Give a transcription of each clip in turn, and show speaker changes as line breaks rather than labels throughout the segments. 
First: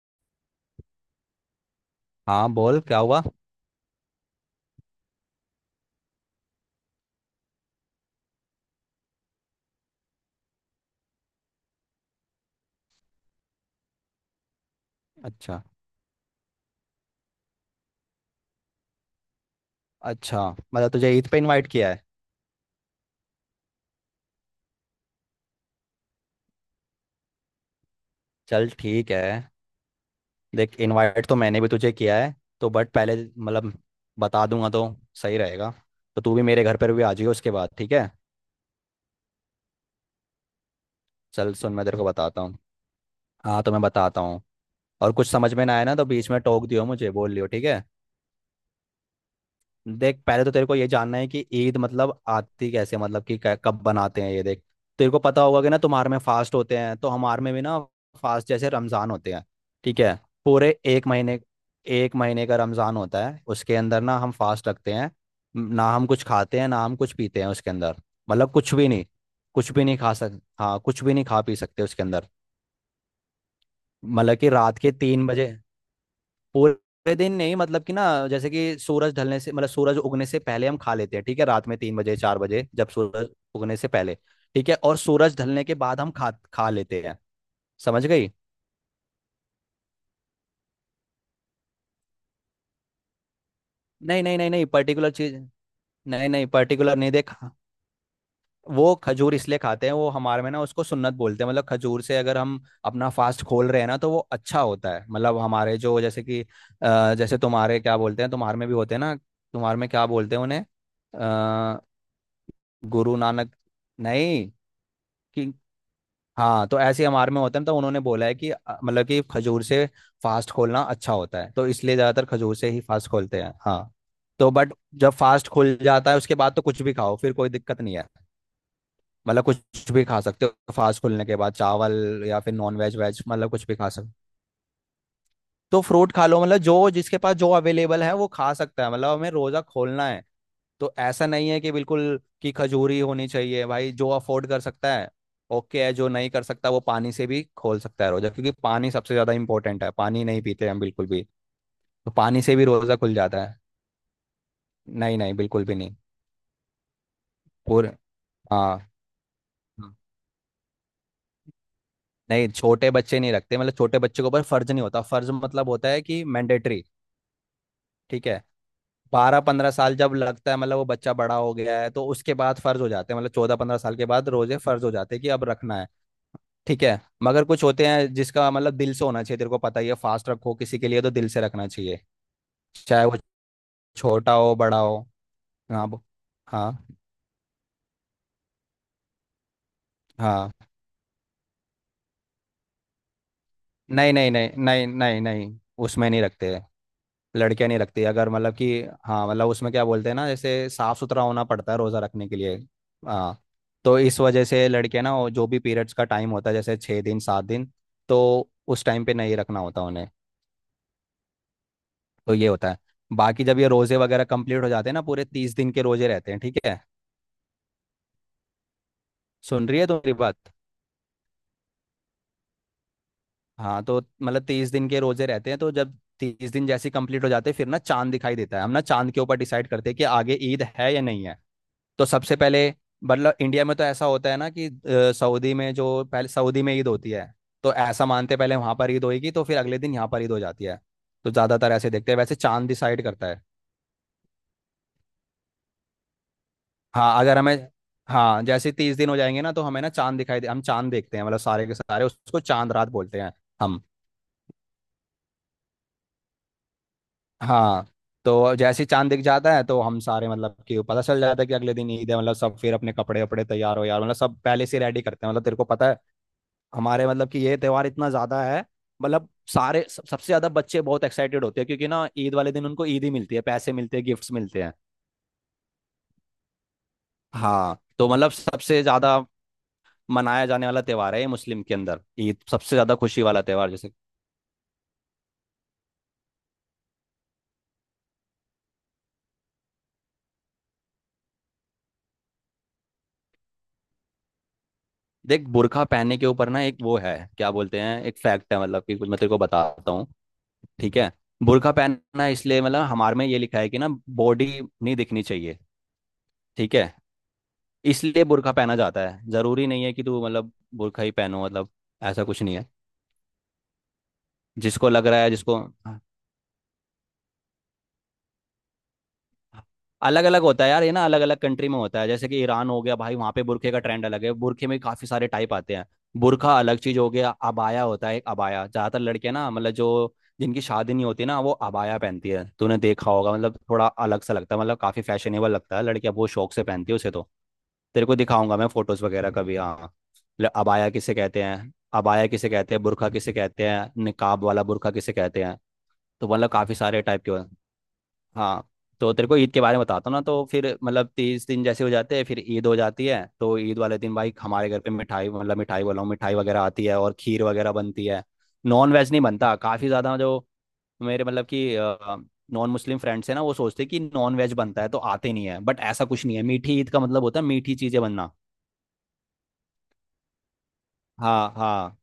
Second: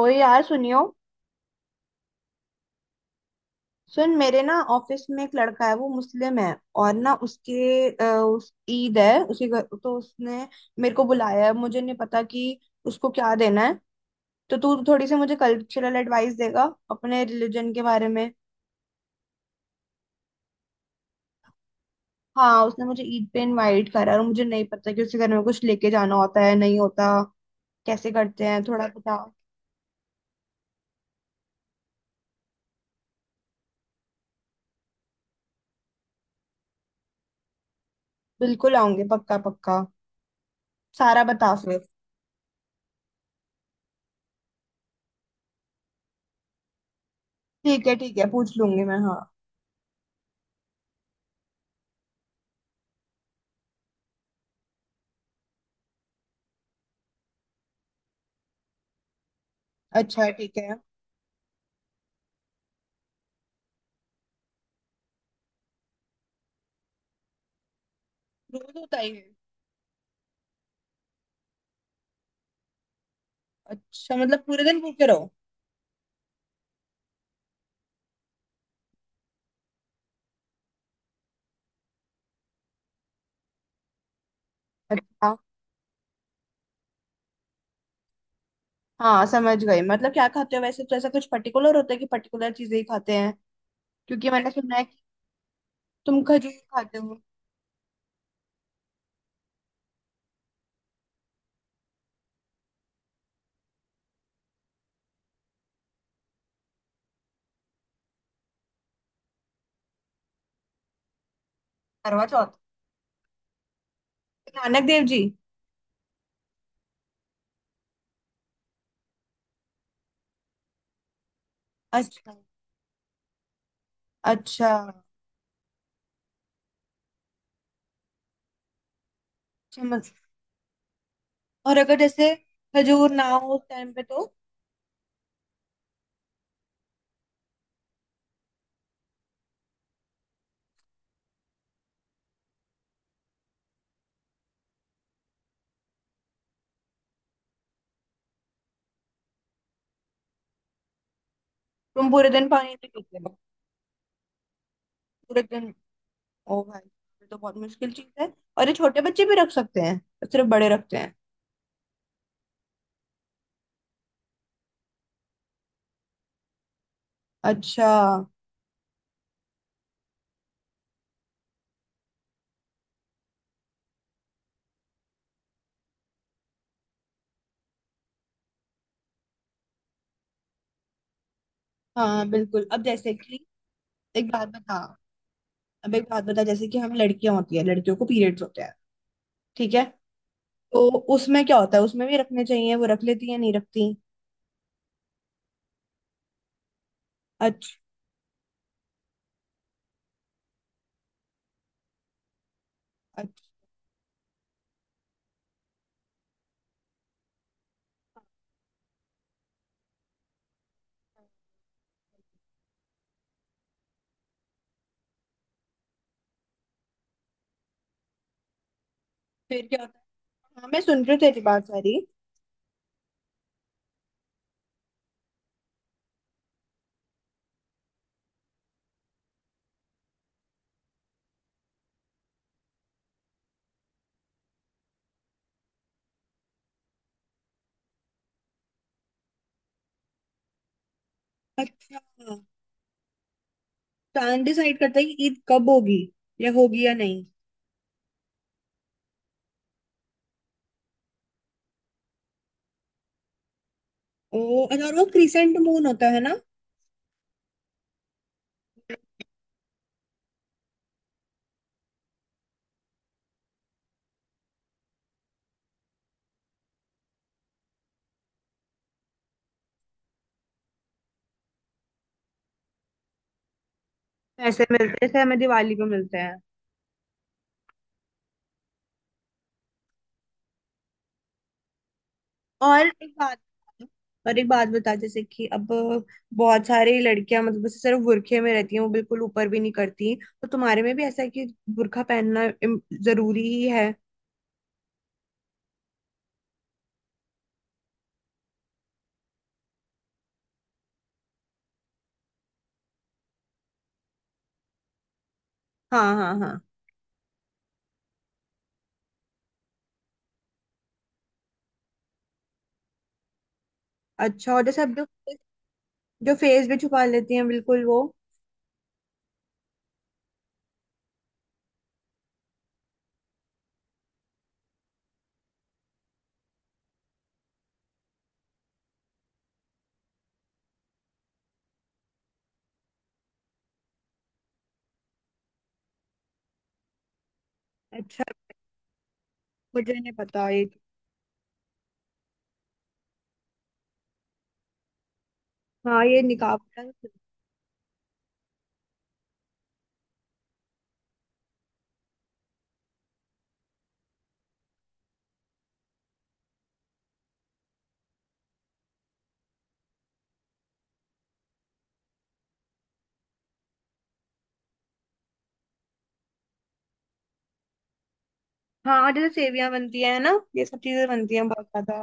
ओए यार सुनियो।
हाँ, बोल क्या हुआ।
सुन, मेरे ना ऑफिस में एक लड़का है, वो मुस्लिम है। और ना उसके उस ईद है उसी घर, तो उसने मेरे को बुलाया है। मुझे नहीं पता कि उसको क्या देना है, तो तू थोड़ी सी मुझे
अच्छा।
कल्चरल एडवाइस देगा अपने रिलीजन के बारे में।
अच्छा, मतलब तुझे ईद पे इनवाइट किया है।
हाँ, उसने मुझे ईद पे इनवाइट करा है, और मुझे नहीं पता कि उसके घर में कुछ लेके जाना होता है नहीं होता। कैसे करते हैं,
चल
थोड़ा
ठीक
बता।
है। देख, इनवाइट तो मैंने भी तुझे किया है, तो बट पहले मतलब बता दूंगा तो सही रहेगा। तो तू भी मेरे घर पर भी आ जाइयो उसके बाद, ठीक है।
बिल्कुल आऊंगी, पक्का पक्का। सारा
चल
बता
सुन,
फिर।
मैं तेरे को बताता हूँ। हाँ तो मैं बताता हूँ। और कुछ समझ में ना आया ना तो बीच में टोक दियो, मुझे बोल लियो, ठीक है।
ठीक है ठीक है, पूछ लूंगी मैं, हाँ।
देख पहले तो तेरे को ये जानना है कि ईद मतलब आती कैसे, मतलब कि कब बनाते हैं ये, देख। तेरे को पता होगा कि ना, तुम्हारे में फास्ट होते हैं तो हमारे में भी ना फास्ट जैसे रमज़ान होते हैं, ठीक है।
अच्छा, ठीक
पूरे
है।
एक महीने, एक महीने का रमज़ान होता है, उसके अंदर ना हम फास्ट रखते हैं। ना हम कुछ खाते हैं ना हम कुछ पीते हैं उसके अंदर, मतलब
रोज
कुछ भी
होता
नहीं।
ही है ये?
कुछ भी नहीं खा सक, हाँ कुछ भी नहीं खा पी सकते उसके अंदर।
अच्छा,
मतलब
मतलब
कि
पूरे
रात
दिन
के
भूखे
तीन
रहो।
बजे पूरे दिन नहीं, मतलब कि ना, जैसे कि सूरज ढलने से, मतलब सूरज उगने से पहले हम खा लेते हैं, ठीक है, रात में 3 बजे 4 बजे जब सूरज उगने से पहले, ठीक है। और
अच्छा।
सूरज ढलने के बाद हम खा खा लेते हैं। समझ गई।
हाँ समझ गई। मतलब क्या खाते हो वैसे, तो ऐसा कुछ पर्टिकुलर होता है कि पर्टिकुलर चीजें ही खाते हैं?
नहीं
क्योंकि
नहीं
मैंने
नहीं नहीं
सुना है कि
पर्टिकुलर चीज,
तुम
नहीं नहीं
खजूर
पर्टिकुलर
खाते
नहीं
हो।
देखा। वो खजूर इसलिए खाते हैं, वो हमारे में ना उसको सुन्नत बोलते हैं। मतलब खजूर से अगर हम अपना फास्ट खोल रहे हैं ना तो वो अच्छा होता है। मतलब हमारे जो जैसे कि जैसे तुम्हारे क्या बोलते हैं, तुम्हारे में भी होते हैं ना, तुम्हारे में क्या बोलते हैं उन्हें।
करवा चौथ।
गुरु नानक, नहीं।
नानक देव जी।
कि हाँ, तो ऐसे हम आर्मी होते हैं तो उन्होंने बोला है कि मतलब कि खजूर से फास्ट खोलना अच्छा होता है, तो इसलिए ज़्यादातर
अच्छा।
खजूर से ही फास्ट खोलते हैं, हाँ। तो
अच्छा,
बट जब फास्ट खुल जाता है उसके बाद तो कुछ भी खाओ, फिर कोई दिक्कत नहीं है। मतलब कुछ भी
समझ।
खा सकते हो फास्ट खुलने के बाद,
और अगर
चावल
जैसे
या फिर नॉन वेज
खजूर
वेज,
ना
मतलब
हो उस
कुछ भी खा
टाइम पे
सकते
तो?
हो। तो फ्रूट खा लो, मतलब जो जिसके पास जो अवेलेबल है वो खा सकता है, मतलब हमें रोज़ा खोलना है। तो ऐसा नहीं है कि बिल्कुल कि खजूरी होनी चाहिए, भाई जो अफोर्ड कर सकता है, ओके है, जो नहीं कर सकता वो पानी से भी खोल सकता है रोजा, क्योंकि पानी सबसे ज्यादा इंपॉर्टेंट है, पानी नहीं पीते हम बिल्कुल भी।
तुम
तो
पूरे
पानी
दिन
से भी
पानी नहीं
रोजा
पीते
खुल
हो?
जाता है। नहीं नहीं,
पूरे
बिल्कुल
दिन?
भी नहीं।
ओ भाई, ये तो बहुत
पूरे,
मुश्किल चीज है। और
हाँ।
ये छोटे बच्चे भी रख सकते
हाँ।
हैं? सिर्फ बड़े रखते हैं?
नहीं, छोटे बच्चे नहीं रखते, मतलब छोटे बच्चे के ऊपर फर्ज नहीं होता। फर्ज मतलब होता है कि मैंडेटरी,
अच्छा।
ठीक है। 12-15 साल जब लगता है मतलब वो बच्चा बड़ा हो गया है, तो उसके बाद फर्ज हो जाते हैं, मतलब 14-15 साल के बाद रोजे फर्ज हो जाते हैं कि अब रखना है, ठीक है। मगर कुछ होते हैं जिसका मतलब दिल से होना चाहिए, तेरे को पता ही है, फास्ट रखो किसी के लिए तो दिल से रखना चाहिए,
हाँ बिल्कुल। अब
चाहे
जैसे
वो
कि एक
छोटा
बात
हो बड़ा
बता।
हो। हाँ
अब एक बात बता, जैसे कि
हाँ।
हम लड़कियां होती है, लड़कियों को पीरियड्स होते हैं। ठीक है,
हाँ।
तो उसमें क्या होता है, उसमें भी रखने चाहिए, वो रख लेती है नहीं रखती?
नहीं नहीं नहीं नहीं नहीं नहीं, उसमें नहीं रखते, लड़कियां
अच्छा।
नहीं रखती अगर मतलब कि। हाँ, मतलब उसमें क्या बोलते हैं ना, जैसे साफ सुथरा होना पड़ता है रोजा रखने के लिए, हाँ।
अच्छा।
तो इस वजह से लड़के ना, वो जो भी पीरियड्स का टाइम होता है जैसे 6 दिन 7 दिन, तो उस टाइम पे नहीं रखना होता उन्हें, तो ये होता है। बाकी जब ये रोजे वगैरह कंप्लीट हो जाते हैं ना, पूरे 30 दिन के रोजे रहते हैं, ठीक है।
फिर
सुन
क्या
रही है तो
होता
मेरी बात?
है? हाँ मैं सुन रही हूँ तेरी बात सारी।
हाँ, तो मतलब 30 दिन के रोजे रहते हैं, तो जब 30 दिन जैसे कंप्लीट हो जाते हैं, फिर ना चांद दिखाई देता है, हम ना चांद के ऊपर डिसाइड करते हैं कि आगे ईद है या नहीं है। तो सबसे पहले मतलब इंडिया में तो ऐसा होता है ना कि सऊदी में जो, पहले सऊदी में ईद होती है, तो ऐसा मानते हैं पहले वहां पर ईद होगी तो फिर अगले दिन यहाँ पर ईद हो जाती है। तो ज्यादातर ऐसे
अच्छा।
देखते हैं, वैसे चांद डिसाइड करता है।
चांद डिसाइड करता है कि ईद कब होगी या
हाँ
नहीं?
अगर हमें, हाँ जैसे तीस दिन हो जाएंगे ना तो हमें ना चांद दिखाई दे, हम चांद देखते हैं, मतलब सारे के सारे, उसको चांद रात बोलते हैं हम।
ओ अच्छा, और वो क्रिसेंट मून होता है ना।
हाँ, तो जैसे ही चांद दिख जाता है तो हम सारे मतलब कि पता चल जाता है कि अगले दिन ईद है, मतलब सब फिर अपने कपड़े वपड़े तैयार हो यार, मतलब सब पहले से रेडी करते हैं, मतलब तेरे को पता है, हमारे मतलब कि ये त्योहार इतना ज्यादा है, मतलब सारे सब, सबसे ज्यादा बच्चे बहुत एक्साइटेड होते हैं क्योंकि ना ईद वाले दिन उनको ईद ही मिलती है, पैसे मिलते हैं गिफ्ट्स
पैसे
मिलते हैं।
मिलते हैं जैसे हमें दिवाली को मिलते हैं।
हाँ तो मतलब सबसे ज्यादा मनाया जाने वाला त्यौहार है ये मुस्लिम के अंदर, ईद सबसे
और
ज्यादा
एक
खुशी
बात।
वाला त्यौहार जैसे।
और एक बात बता, जैसे कि अब बहुत सारी लड़कियां मतलब बस सिर्फ बुरखे में रहती हैं, वो बिल्कुल ऊपर भी नहीं करती। तो तुम्हारे में भी ऐसा है कि बुरखा पहनना जरूरी ही है?
देख बुर्का पहनने के ऊपर ना, एक वो है क्या बोलते हैं, एक फैक्ट है, मतलब कि कुछ मैं तेरे को बताता हूँ, ठीक है। बुर्का पहनना इसलिए, मतलब हमारे में ये लिखा है कि ना, बॉडी नहीं दिखनी चाहिए,
हाँ हाँ हाँ।
ठीक है, इसलिए बुर्का पहना जाता है। जरूरी नहीं है कि तू मतलब बुर्का ही पहनो, मतलब ऐसा कुछ नहीं है,
अच्छा, और जैसे
जिसको
अब जो
लग रहा है जिसको।
जो फेस भी छुपा लेती हैं बिल्कुल वो।
अलग अलग होता है यार ये, ना अलग अलग कंट्री में होता है, जैसे कि ईरान हो गया, भाई वहाँ पे बुरखे का ट्रेंड अलग है, बुरखे में काफी सारे टाइप आते हैं। बुरखा अलग चीज हो गया, अबाया होता है एक, अबाया ज्यादातर लड़कियां ना मतलब जो जिनकी शादी नहीं होती ना, वो अबाया पहनती है, तूने देखा होगा मतलब थोड़ा अलग सा लगता है, मतलब काफी फैशनेबल लगता है, लड़कियां बहुत शौक से पहनती है उसे, तो तेरे को
अच्छा,
दिखाऊंगा मैं फोटोज वगैरह कभी,
मुझे
हाँ।
नहीं पता ये।
अबाया किसे कहते हैं, अबाया किसे कहते हैं, बुरखा किसे कहते हैं, निकाब वाला बुरखा किसे कहते हैं,
हाँ, ये
तो मतलब
निकाब
काफी
वाला
सारे
तो-।
टाइप के हाँ। तो तेरे को ईद के बारे में बताता हूँ ना, तो फिर मतलब तीस दिन जैसे हो जाते हैं फिर ईद हो जाती है, तो ईद वाले दिन भाई हमारे घर पे मिठाई, मतलब मिठाई बोला हूँ, मिठाई वगैरह आती है और खीर वगैरह बनती है। नॉन वेज नहीं बनता काफ़ी ज़्यादा, जो मेरे मतलब कि नॉन मुस्लिम फ्रेंड्स हैं ना, वो सोचते हैं कि नॉन वेज बनता है तो आते नहीं है, बट ऐसा कुछ नहीं है, मीठी ईद का मतलब होता है मीठी चीज़ें बनना।
हाँ, और जैसे सेवियां बनती है ना, ये सब चीजें बनती हैं
हाँ
बहुत ज्यादा।
हाँ।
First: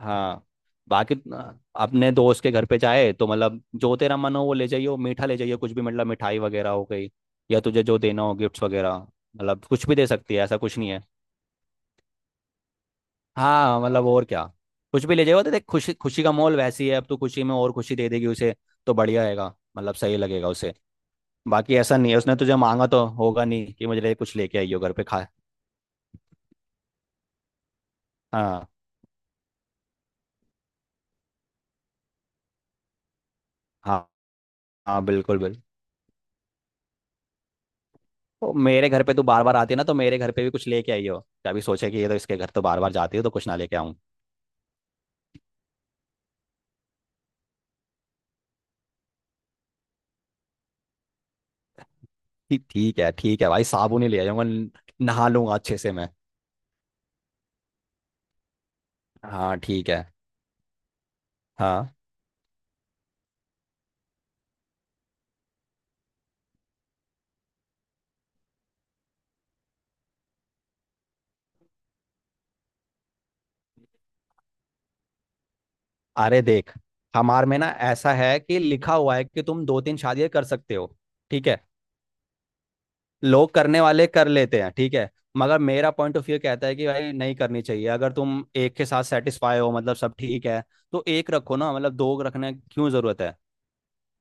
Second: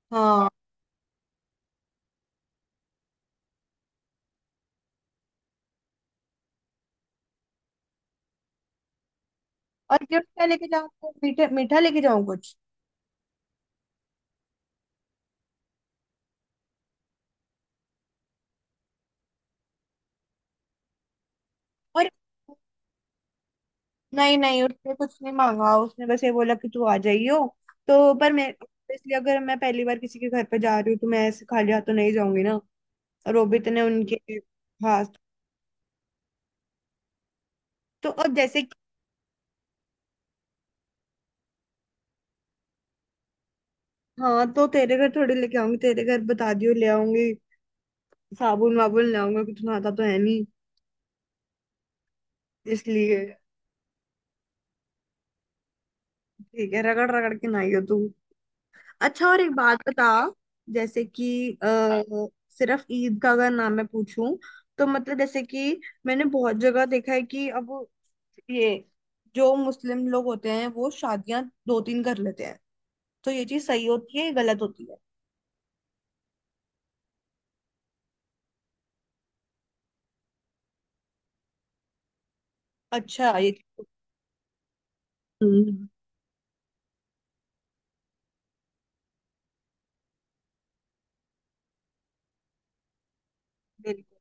हाँ।
हाँ।
बाकी अपने दोस्त के घर पे जाए तो मतलब जो तेरा मन हो वो ले जाइयो, मीठा ले जाइयो कुछ भी, मतलब मिठाई वगैरह हो गई, या तुझे जो देना हो गिफ्ट्स वगैरह, मतलब कुछ भी
और
दे
गिफ्ट
सकती है,
क्या
ऐसा
लेके
कुछ नहीं है।
जाऊँ? मीठा मीठा लेके जाऊँ कुछ?
हाँ मतलब और क्या, कुछ भी ले जाइयो। तो देख खुशी खुशी का माहौल वैसी है, अब तू खुशी में और खुशी दे देगी उसे, तो बढ़िया रहेगा, मतलब सही लगेगा उसे। बाकी ऐसा
और
नहीं है, उसने तुझे मांगा तो होगा नहीं कि मुझे कुछ
नहीं
लेके
नहीं,
आइयो घर
उसने
पे,
कुछ
खा।
नहीं मांगा। उसने बस ये बोला कि तू आ जाइयो। तो पर मैं,
हाँ।
इसलिए अगर मैं पहली बार किसी के घर पे जा रही हूँ तो मैं ऐसे खाली हाथ तो नहीं जाऊंगी ना। और वो भी इतने
हाँ,
उनके
हाँ
खास।
बिल्कुल बिल्कुल।
तो अब
तो
जैसे कि-।
मेरे घर पे तू बार बार आती है ना, तो मेरे घर पे भी कुछ लेके आई हो, कभी सोचे कि ये तो इसके घर तो बार बार जाती है तो कुछ ना लेके आऊं।
हाँ, तो तेरे घर थोड़ी लेके आऊंगी, तेरे घर बता दियो ले आऊंगी। साबुन वाबुन ले आऊंगी, कि तू नहाता तो है नहीं
ठीक ठीक है,
इसलिए।
ठीक है भाई, साबुन ही ले जाऊंगा नहा लूंगा अच्छे से मैं।
ठीक है, रगड़ रगड़ के नहाइयो तू। अच्छा और एक
हाँ
बात
ठीक है।
बता, जैसे कि
हाँ।
आ, सिर्फ ईद का अगर नाम मैं पूछूं तो, मतलब जैसे कि मैंने बहुत जगह देखा है कि अब ये जो मुस्लिम लोग होते हैं वो शादियां दो तीन कर लेते हैं। तो ये चीज सही होती है ये गलत होती है?
अरे देख, हमार में ना ऐसा है कि लिखा हुआ है कि तुम 2-3 शादियां कर सकते हो, ठीक है।
अच्छा, ये
लोग करने
चीज़।
वाले कर लेते हैं, ठीक है। मगर
हम्म।
मेरा पॉइंट ऑफ व्यू कहता है कि भाई नहीं करनी चाहिए, अगर तुम एक के साथ सेटिस्फाई हो मतलब सब ठीक है, तो एक रखो ना, मतलब दो रखने की क्यों जरूरत है।
बिल्कुल।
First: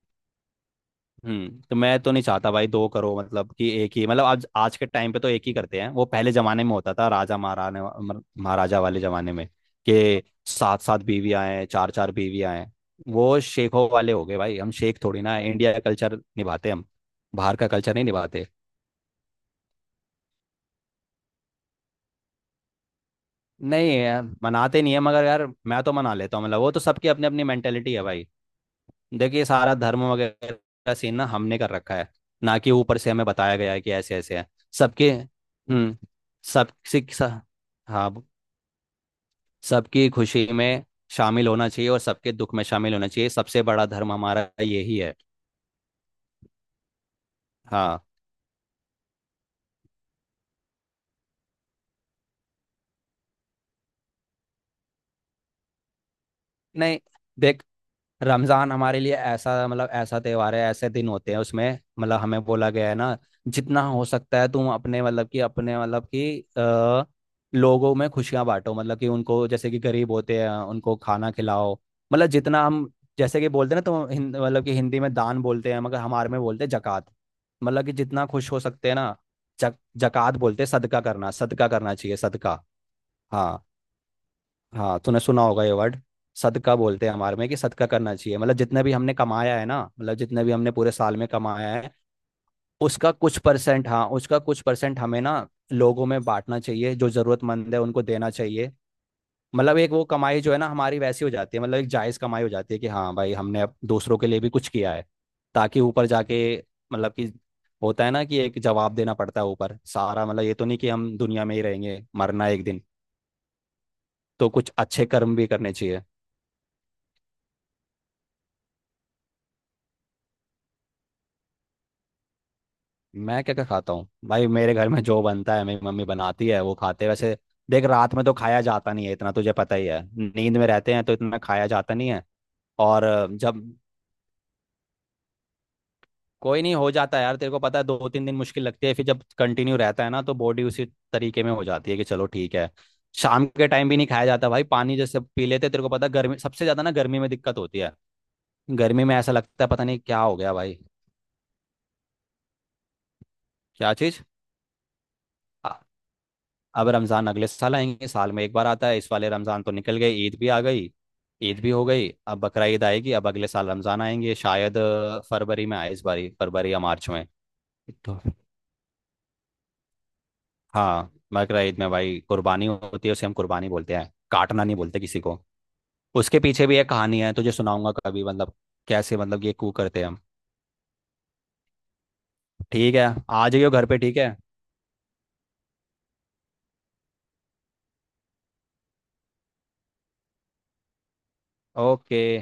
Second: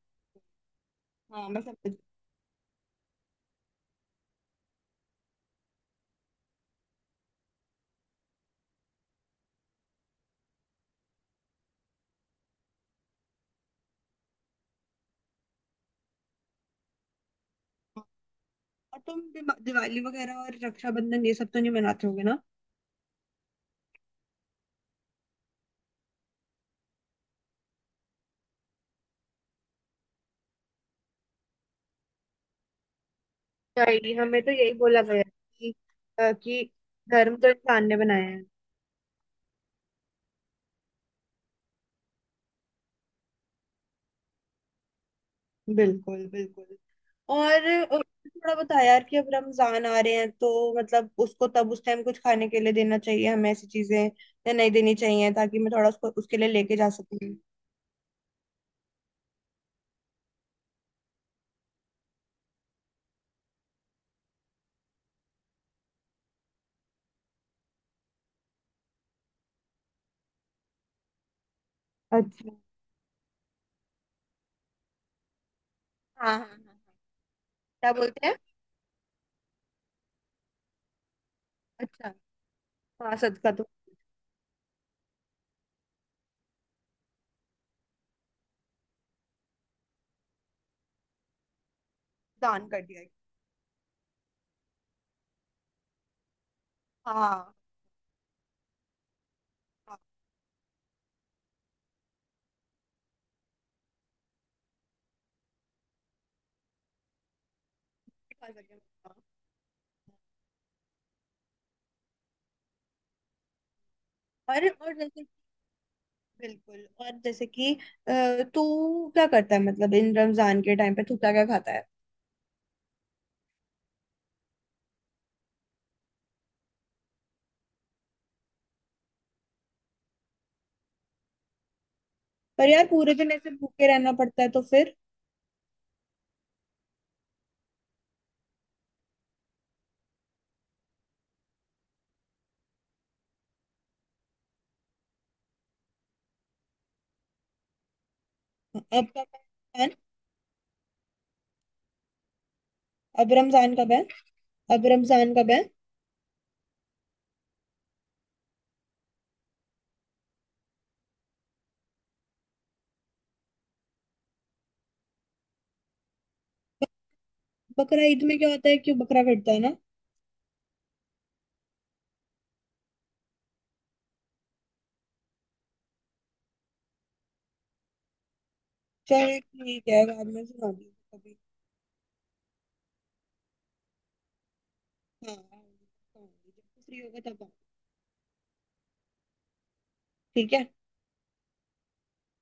हाँ मैं
हम्म,
समझ
तो
गई।
मैं तो नहीं चाहता भाई दो करो, मतलब कि एक ही, मतलब आज आज के टाइम पे तो एक ही करते हैं, वो पहले जमाने में होता था राजा महाराजा वाले जमाने में कि 7-7 बीवियां हैं, 4-4 बीवियां हैं, वो शेखों वाले हो गए, भाई हम शेख थोड़ी ना हैं, इंडिया का कल्चर निभाते हैं हम, बाहर का कल्चर
हाँ।
नहीं निभाते।
और तुम दिवाली वगैरह और रक्षाबंधन ये सब तो नहीं मनाते होगे ना?
नहीं यार मनाते नहीं है, मगर यार मैं तो मना लेता हूँ, मतलब वो तो सबकी अपनी अपनी मेंटेलिटी है भाई। देखिए सारा धर्म वगैरह का सीन ना हमने कर रखा है ना, कि ऊपर से हमें बताया गया है कि
नहीं,
ऐसे ऐसे
हमें
है।
तो यही बोला
सबके,
गया है कि,
हम्म। सब
कि
सिख सा-
धर्म तो इंसान ने
हाँ।
बनाया है।
सबकी खुशी में शामिल होना चाहिए और सबके दुख में शामिल होना चाहिए, सबसे बड़ा धर्म हमारा यही है।
बिल्कुल बिल्कुल। और
हाँ।
थोड़ा बता यार कि अब रमजान आ रहे हैं तो मतलब उसको तब उस टाइम कुछ खाने के लिए देना चाहिए हमें ऐसी चीजें या नहीं देनी चाहिए, ताकि मैं थोड़ा उसको उसके लिए लेके जा
नहीं
सकूं।
देख, रमजान हमारे लिए ऐसा मतलब ऐसा त्योहार है, ऐसे दिन होते हैं उसमें, मतलब हमें बोला गया है ना, जितना हो सकता है तुम अपने मतलब कि लोगों में खुशियां बांटो, मतलब कि उनको, जैसे कि गरीब होते हैं उनको खाना खिलाओ, मतलब
अच्छा।
जितना हम, जैसे कि बोलते हैं ना तो हिंद मतलब कि हिंदी में दान बोलते हैं, मगर हमारे
हाँ
में
हाँ हाँ
बोलते हैं
हाँ।
जकात, मतलब
क्या
कि
बोलते
जितना
हैं?
खुश हो सकते हैं ना, जकात बोलते हैं, सदका करना, सदका करना
अच्छा।
चाहिए, सदका।
हाँ सदका तो
हाँ। हाँ तूने सुना होगा ये वर्ड, सदका बोलते हैं हमारे में कि सदका करना चाहिए, मतलब जितने भी हमने कमाया है ना, मतलब जितने भी हमने पूरे साल में कमाया है,
दान कर दिया।
उसका कुछ परसेंट, हाँ उसका कुछ परसेंट हमें ना लोगों में बांटना चाहिए, जो
हाँ।
जरूरतमंद है उनको देना चाहिए, मतलब एक
हाँ
वो कमाई जो है ना हमारी वैसी हो जाती है, मतलब एक जायज कमाई हो जाती है कि हाँ भाई हमने अब दूसरों के लिए भी कुछ किया है, ताकि ऊपर जाके मतलब कि, होता है ना कि
खा
एक
सकते हैं।
जवाब देना पड़ता है ऊपर सारा, मतलब ये तो नहीं कि हम दुनिया में ही रहेंगे, मरना है एक दिन, तो कुछ
और
अच्छे
जैसे,
कर्म भी करने चाहिए।
बिल्कुल और जैसे कि तू क्या करता है मतलब इन रमजान के टाइम पे तू क्या क्या खाता है?
मैं क्या क्या खाता हूँ भाई, मेरे घर में जो बनता है मेरी मम्मी बनाती है, वो खाते हैं वैसे। देख रात में तो खाया जाता नहीं है इतना, तुझे पता ही है, नींद में रहते हैं तो इतना खाया जाता नहीं है।
पर यार
और
पूरे दिन ऐसे
जब
भूखे रहना पड़ता है तो फिर?
कोई नहीं हो जाता है यार, तेरे को पता है 2-3 दिन मुश्किल लगती है, फिर जब कंटिन्यू रहता है ना तो बॉडी उसी तरीके में हो जाती है कि चलो ठीक है। शाम के टाइम भी नहीं खाया जाता भाई, पानी जैसे पी लेते हैं, तेरे को पता है गर्मी सबसे ज़्यादा, ना गर्मी में दिक्कत होती है,
अब
गर्मी में
कब है
ऐसा लगता है पता
रमजान?
नहीं क्या हो गया भाई।
अब रमजान कब
क्या
है?
चीज़?
अब रमजान का है?
अब रमज़ान अगले साल आएंगे, साल में एक बार आता है, इस वाले रमज़ान तो निकल गए, ईद भी आ गई, ईद भी हो गई, अब बकरा ईद आएगी, अब अगले साल रमज़ान आएंगे, शायद फरवरी में आए इस बारी, फरवरी या मार्च में
बकरा
तो।
ईद में क्या होता है, कि बकरा कटता है ना?
हाँ बकरा ईद में भाई कुर्बानी होती है, उसे हम कुर्बानी बोलते हैं, काटना नहीं बोलते किसी को। उसके पीछे भी एक कहानी है, तुझे सुनाऊंगा कभी, मतलब कैसे
चल
मतलब ये कू
ठीक
करते
है,
हैं हम।
बाद में सुना दी कभी।
ठीक है आ जाइयो घर पे, ठीक है।
हाँ आऊंगी, आऊंगी, जब फ्री होगा तब आऊंगी, ठीक है।
ओके।